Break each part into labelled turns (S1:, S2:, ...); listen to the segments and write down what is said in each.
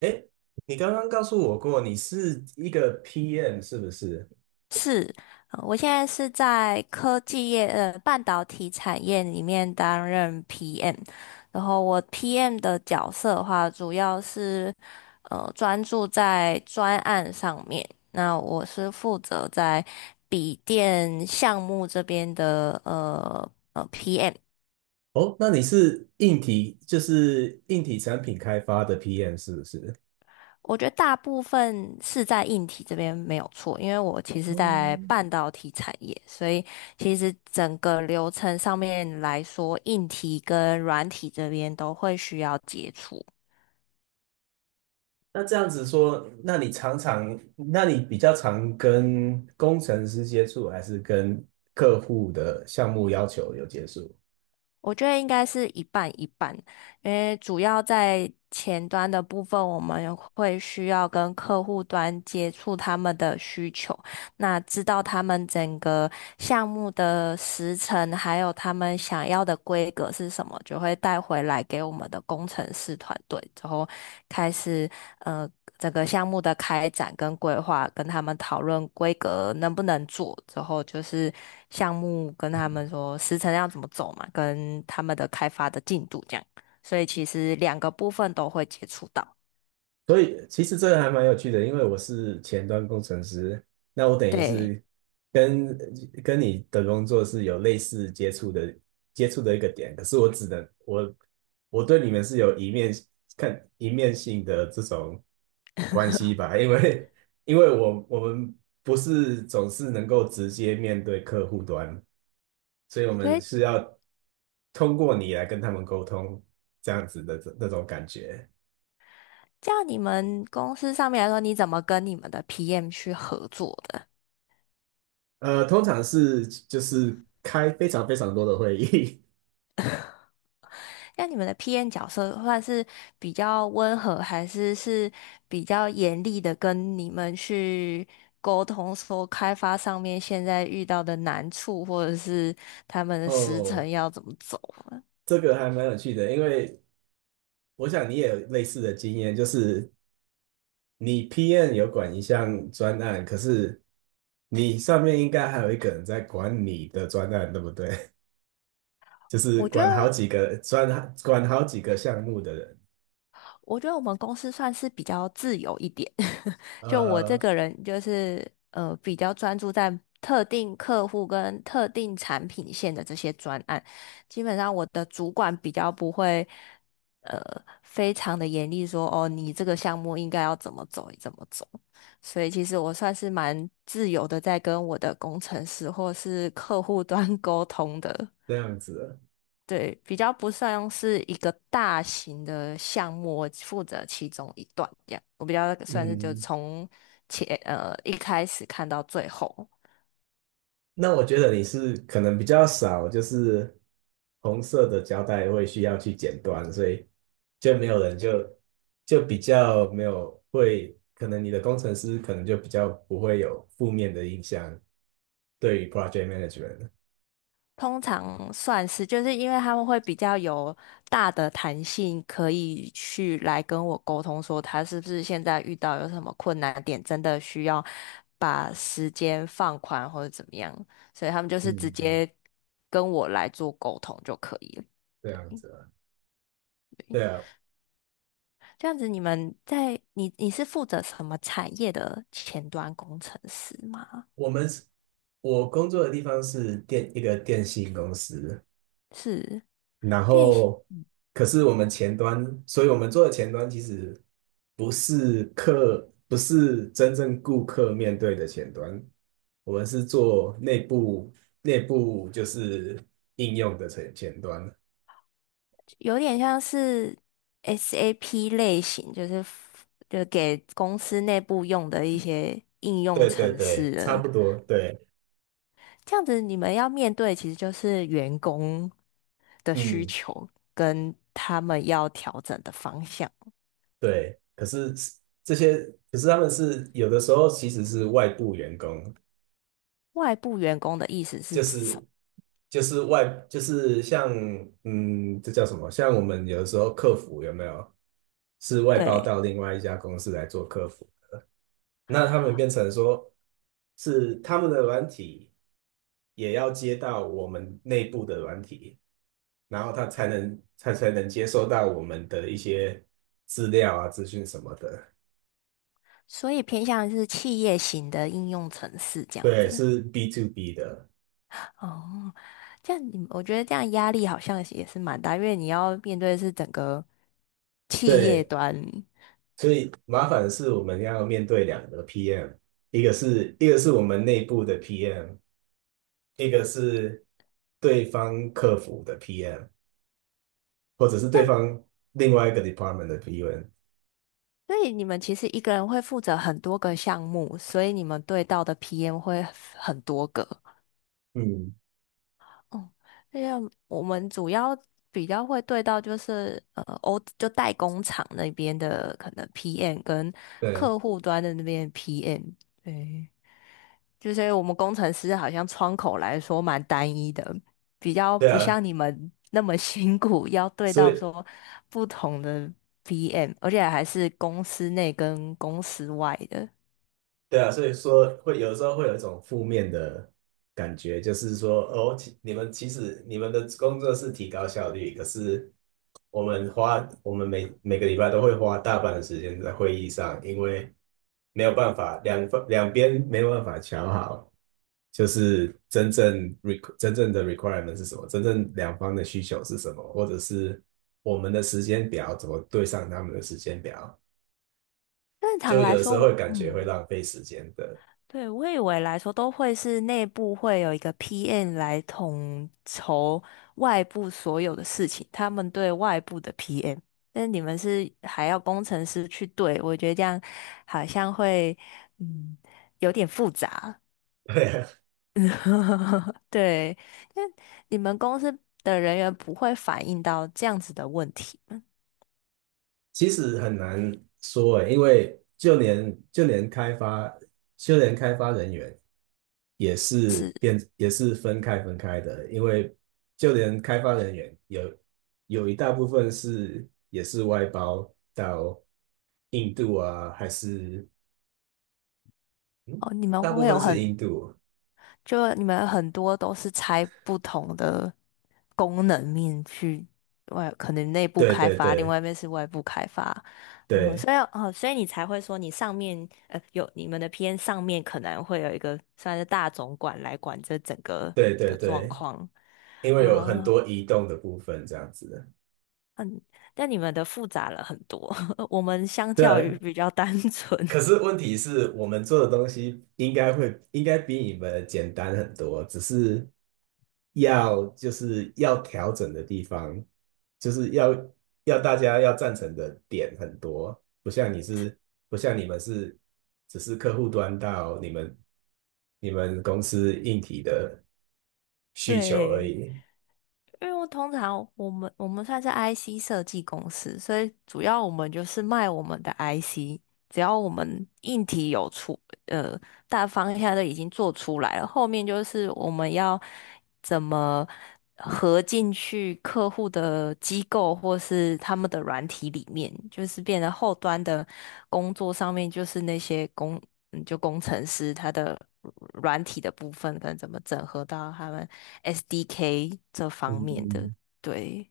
S1: 哎，你刚刚告诉我过你是一个 PM 是不是？
S2: 是，我现在是在科技业，半导体产业里面担任 PM，然后我 PM 的角色的话，主要是专注在专案上面。那我是负责在笔电项目这边的PM。
S1: 哦，那你是硬体，就是硬体产品开发的 PM 是不是？
S2: 我觉得大部分是在硬体这边没有错，因为我其实
S1: 哦，
S2: 在半导体产业，所以其实整个流程上面来说，硬体跟软体这边都会需要接触。
S1: 那这样子说，那你比较常跟工程师接触，还是跟客户的项目要求有接触？
S2: 我觉得应该是一半一半，因为主要在前端的部分，我们会需要跟客户端接触他们的需求，那知道他们整个项目的时程，还有他们想要的规格是什么，就会带回来给我们的工程师团队，之后开始。呃整个项目的开展跟规划，跟他们讨论规格能不能做，之后就是项目跟他们说时程要怎么走嘛，跟他们的开发的进度这样。所以其实两个部分都会接触到。
S1: 所以其实这个还蛮有趣的，因为我是前端工程师，那我等于
S2: 对，
S1: 是跟跟你的工作是有类似接触的接触的一个点，可是我只能我我对你们是有一面看一面性的这种关系吧，因为我们不是总是能够直接面对客户端，所以我
S2: 所
S1: 们
S2: 以
S1: 是要通过你来跟他们沟通这样子的那种感觉。
S2: 这样你们公司上面来说，你怎么跟你们的 PM 去合作的？
S1: 通常是就是开非常非常多的会议。
S2: 那你们的 p N 角色算是比较温和，还是比较严厉的跟你们去沟通，说开发上面现在遇到的难处，或者是他们 的时
S1: 哦，
S2: 程要怎么走啊。
S1: 这个还蛮有趣的，因为我想你也有类似的经验，就是你 p n 有管一项专案，可是你上面应该还有一个人在管你的专案，对不对？就是
S2: 我觉
S1: 管好
S2: 得
S1: 几个专，管好几个项目的人。
S2: 我觉得我们公司算是比较自由一点，就我这
S1: 呃，
S2: 个人就是比较专注在特定客户跟特定产品线的这些专案，基本上我的主管比较不会呃非常的严厉说哦你这个项目应该要怎么走怎么走，所以其实我算是蛮自由的在跟我的工程师或是客户端 沟通的。
S1: 这样子，
S2: 对，比较不算是一个大型的项目，我负责其中一段这样。我比较算是就
S1: 嗯，
S2: 从前一开始看到最后，
S1: 那我觉得你是可能比较少，就是红色的胶带会需要去剪断，所以就没有人就就比较没有会，可能你的工程师可能就比较不会有负面的印象对于 project management。
S2: 通常算是就是因为他们会比较有大的弹性，可以去来跟我沟通说他是不是现在遇到有什么困难点，真的需要把时间放宽或者怎么样，所以他们就是直
S1: 嗯，嗯，
S2: 接跟我来做沟通就可以了。
S1: 这样子啊，对啊，
S2: 这样子，你们在你是负责什么产业的前端工程师吗？
S1: 我们是我工作的地方是一个电信公司，
S2: 是
S1: 然
S2: 练习
S1: 后可是我们前端，所以我们做的前端其实不是真正顾客面对的前端，我们是做内部就是应用的前端。
S2: 有点像是 SAP 类型，就是就给公司内部用的一些应用
S1: 对对
S2: 程式
S1: 对，差
S2: 的。
S1: 不多，对，
S2: 这样子，你们要面对其实就是员工的需
S1: 嗯，
S2: 求跟他们要调整的方向。
S1: 对。可是这些，可是他们是有的时候其实是外部员工，
S2: 外部员工的意思是
S1: 就
S2: 指什么？
S1: 是就是外就是像嗯，这叫什么？像我们有的时候客服有没有是外包
S2: 对，
S1: 到另外一家公司来做客服？那他们变成说是他们的软体也要接到我们内部的软体，然后他才能接收到我们的一些资料啊、资讯什么的。
S2: 所以偏向是企业型的应用程式这样
S1: 对，
S2: 子。
S1: 是 B to B 的。
S2: 哦，这样你我觉得这样压力好像也是蛮大，因为你要面对的是整个企业
S1: 对，
S2: 端。
S1: 所以麻烦的是我们要面对两个 PM，一个是我们内部的 PM，一个是对方客服的 PM，或者是
S2: 这
S1: 对
S2: 样，
S1: 方另外一个 department 的 PM。
S2: 所以你们其实一个人会负责很多个项目，所以你们对到的 PM 会很多个。
S1: 嗯，
S2: 哦，这样我们主要比较会对到就是就代工厂那边的可能 PM 跟
S1: 对，
S2: 客户端的那边 PM。对，就是我们工程师好像窗口来说蛮单一的，比较
S1: 对
S2: 不
S1: 啊，
S2: 像你们那么 辛苦，要对
S1: 所
S2: 到
S1: 以
S2: 说不同的 PM,而且还是公司内跟公司外的。
S1: 对啊，所以说会有时候会有一种负面的感觉，就是说哦，其实你们的工作是提高效率，可是我们每个礼拜都会花大半的时间在会议上，因为没有办法，两边没有办法瞧好，就是真正的 requirement 是什么，真正两方的需求是什么，或者是我们的时间表怎么对上他们的时间表，
S2: 正
S1: 就
S2: 常来
S1: 有的时
S2: 说
S1: 候会
S2: 我
S1: 感觉会浪费时间的。
S2: 对，我以为来说都会是内部会有一个 PM 来统筹外部所有的事情，他们对外部的 PM,但你们是还要工程师去对，我觉得这样好像会嗯有点复杂。
S1: 对，
S2: 对，那你们公司的人员不会反映到这样子的问题吗？
S1: 其实很难说诶，因为就连开发人员也是分开的，因为就连开发人员有一大部分是也是外包到印度啊，还是嗯，
S2: 哦，
S1: 大部分是印度，
S2: 你们很多都是拆不同的功能面去外，可能内部
S1: 对
S2: 开
S1: 对
S2: 发，另
S1: 对，
S2: 外一面是外部开发。哦，
S1: 对
S2: 所以你才会说你上面有你们的 p N 上面可能会有一个算是大总管来管这整个
S1: 对对
S2: 的状
S1: 对，
S2: 况。
S1: 因为有很
S2: 啊，
S1: 多移动的部分这样子，
S2: 嗯，但你们的复杂了很多，我们相
S1: 对
S2: 较于
S1: 啊，
S2: 比较单纯。
S1: 可是问题是我们做的东西应该会应该比你们简单很多，只是要就是要调整的地方，就是要大家要赞成的点很多，不像你们是只是客户端到你们你们公司硬体的 需求而
S2: 对，
S1: 已。
S2: 因为我通常我们我们算是 IC 设计公司，所以主要我们就是卖我们的 IC,只要我们硬体有出，呃，大方向都已经做出来了，后面就是我们要怎么合进去客户的机构或是他们的软体里面，就是变得后端的工作上面，就是那些工嗯就工程师他的软体的部分，跟怎么整合到他们 SDK 这方面的，
S1: 嗯，
S2: 对，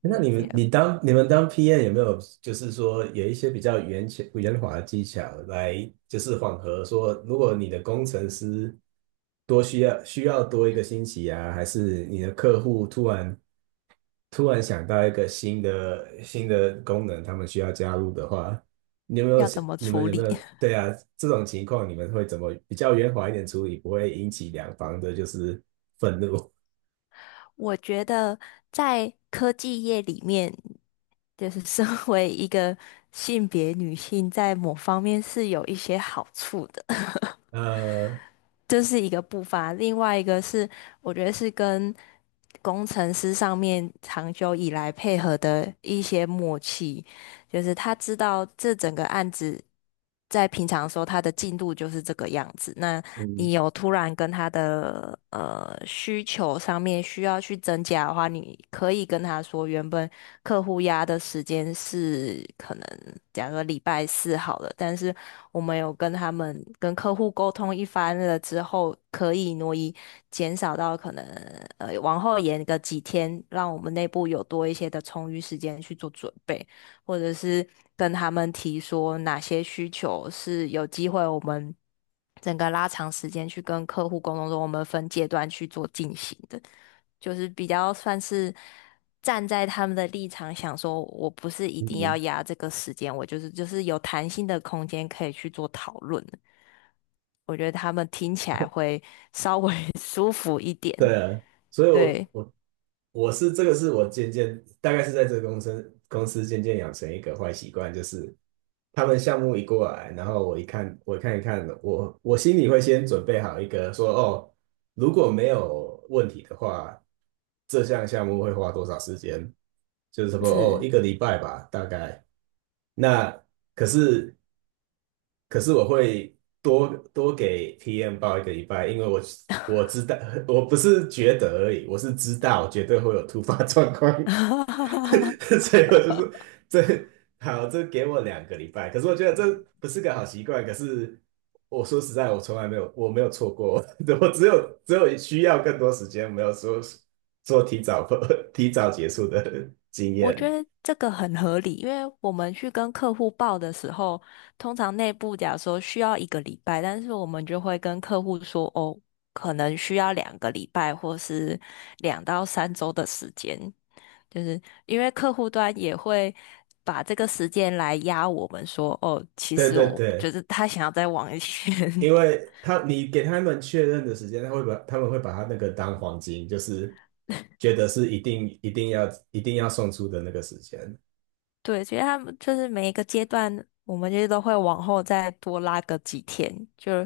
S1: 那
S2: 嗯，
S1: 你
S2: 不
S1: 们
S2: 要
S1: 你当你们当 PM 有没有就是说有一些比较圆巧圆滑的技巧来就是缓和说，如果你的工程师多需要需要多一个星期啊，还是你的客户突然想到一个新的功能，他们需要加入的话，
S2: 要怎么
S1: 你
S2: 处
S1: 们有没
S2: 理？
S1: 有对啊，这种情况你们会怎么比较圆滑一点处理，不会引起两方的就是愤怒？
S2: 我觉得在科技业里面，就是身 为一个性别女性，在某方面是有一些好处的，
S1: 呃，
S2: 这是一个步伐。另外一个是，我觉得是跟工程师上面长久以来配合的一些默契。就是他知道这整个案子在平常的时候他的进度就是这个样子。那
S1: 嗯
S2: 你有突然跟他的需求上面需要去增加的话，你可以跟他说，原本客户压的时间是可能假如说礼拜四好了，但是我们有跟他们跟客户沟通一番了之后，可以挪移减少到可能往后延个几天，让我们内部有多一些的充裕时间去做准备。或者是跟他们提说哪些需求是有机会我们整个拉长时间去跟客户沟通中，我们分阶段去做进行的，就是比较算是站在他们的立场想说，我不是一定要
S1: 嗯，
S2: 压这个时间，我就是有弹性的空间可以去做讨论的。我觉得他们听起来会稍微 舒服一点，
S1: 对啊，所以我
S2: 对，
S1: 我我是我渐渐大概是在这个公司渐渐养成一个坏习惯，就是他们项目一过来，然后我看一看，我心里会先准备好一个说哦，如果没有问题的话，这项目会花多少时间？就是说哦，
S2: 是。
S1: 一个礼拜吧，大概。那可是可是我会多多给 PM 报一个礼拜，因为我知道，我不是觉得而已，我是知道绝对会有突发状况。所以我就是这好，这给我两个礼拜。可是我觉得这不是个好习惯，可是我说实在，我没有错过。我只有需要更多时间，没有说说提早 提早结束的经
S2: 我觉
S1: 验。
S2: 得这个很合理，因为我们去跟客户报的时候，通常内部假如说需要一个礼拜，但是我们就会跟客户说，哦，可能需要2个礼拜或是2到3周的时间，就是因为客户端也会把这个时间来压我们说，哦，其
S1: 对
S2: 实
S1: 对
S2: 我觉
S1: 对。
S2: 得他想要再往一些。
S1: 因为他你给他们确认的时间，他们会把他那个当黄金，就是觉得是一定要送出的那个时间。
S2: 对，其实他们就是每一个阶段，我们就是都会往后再多拉个几天，就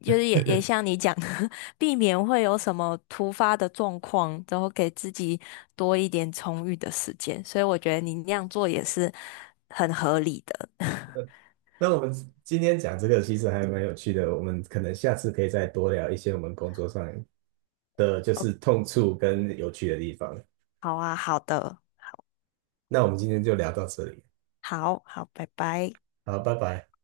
S2: 就是也 像你讲的，避免会有什么突发的状况，然后给自己多一点充裕的时间。所以我觉得你那样做也是很合理的。
S1: 那我们今天讲这个其实还蛮有趣的，我们可能下次可以再多聊一些我们工作上的就
S2: 哦，
S1: 是痛处跟有趣的地方。
S2: 好啊，好的，
S1: 那我们今天就聊到这里，
S2: 好好，拜拜。
S1: 好，拜拜。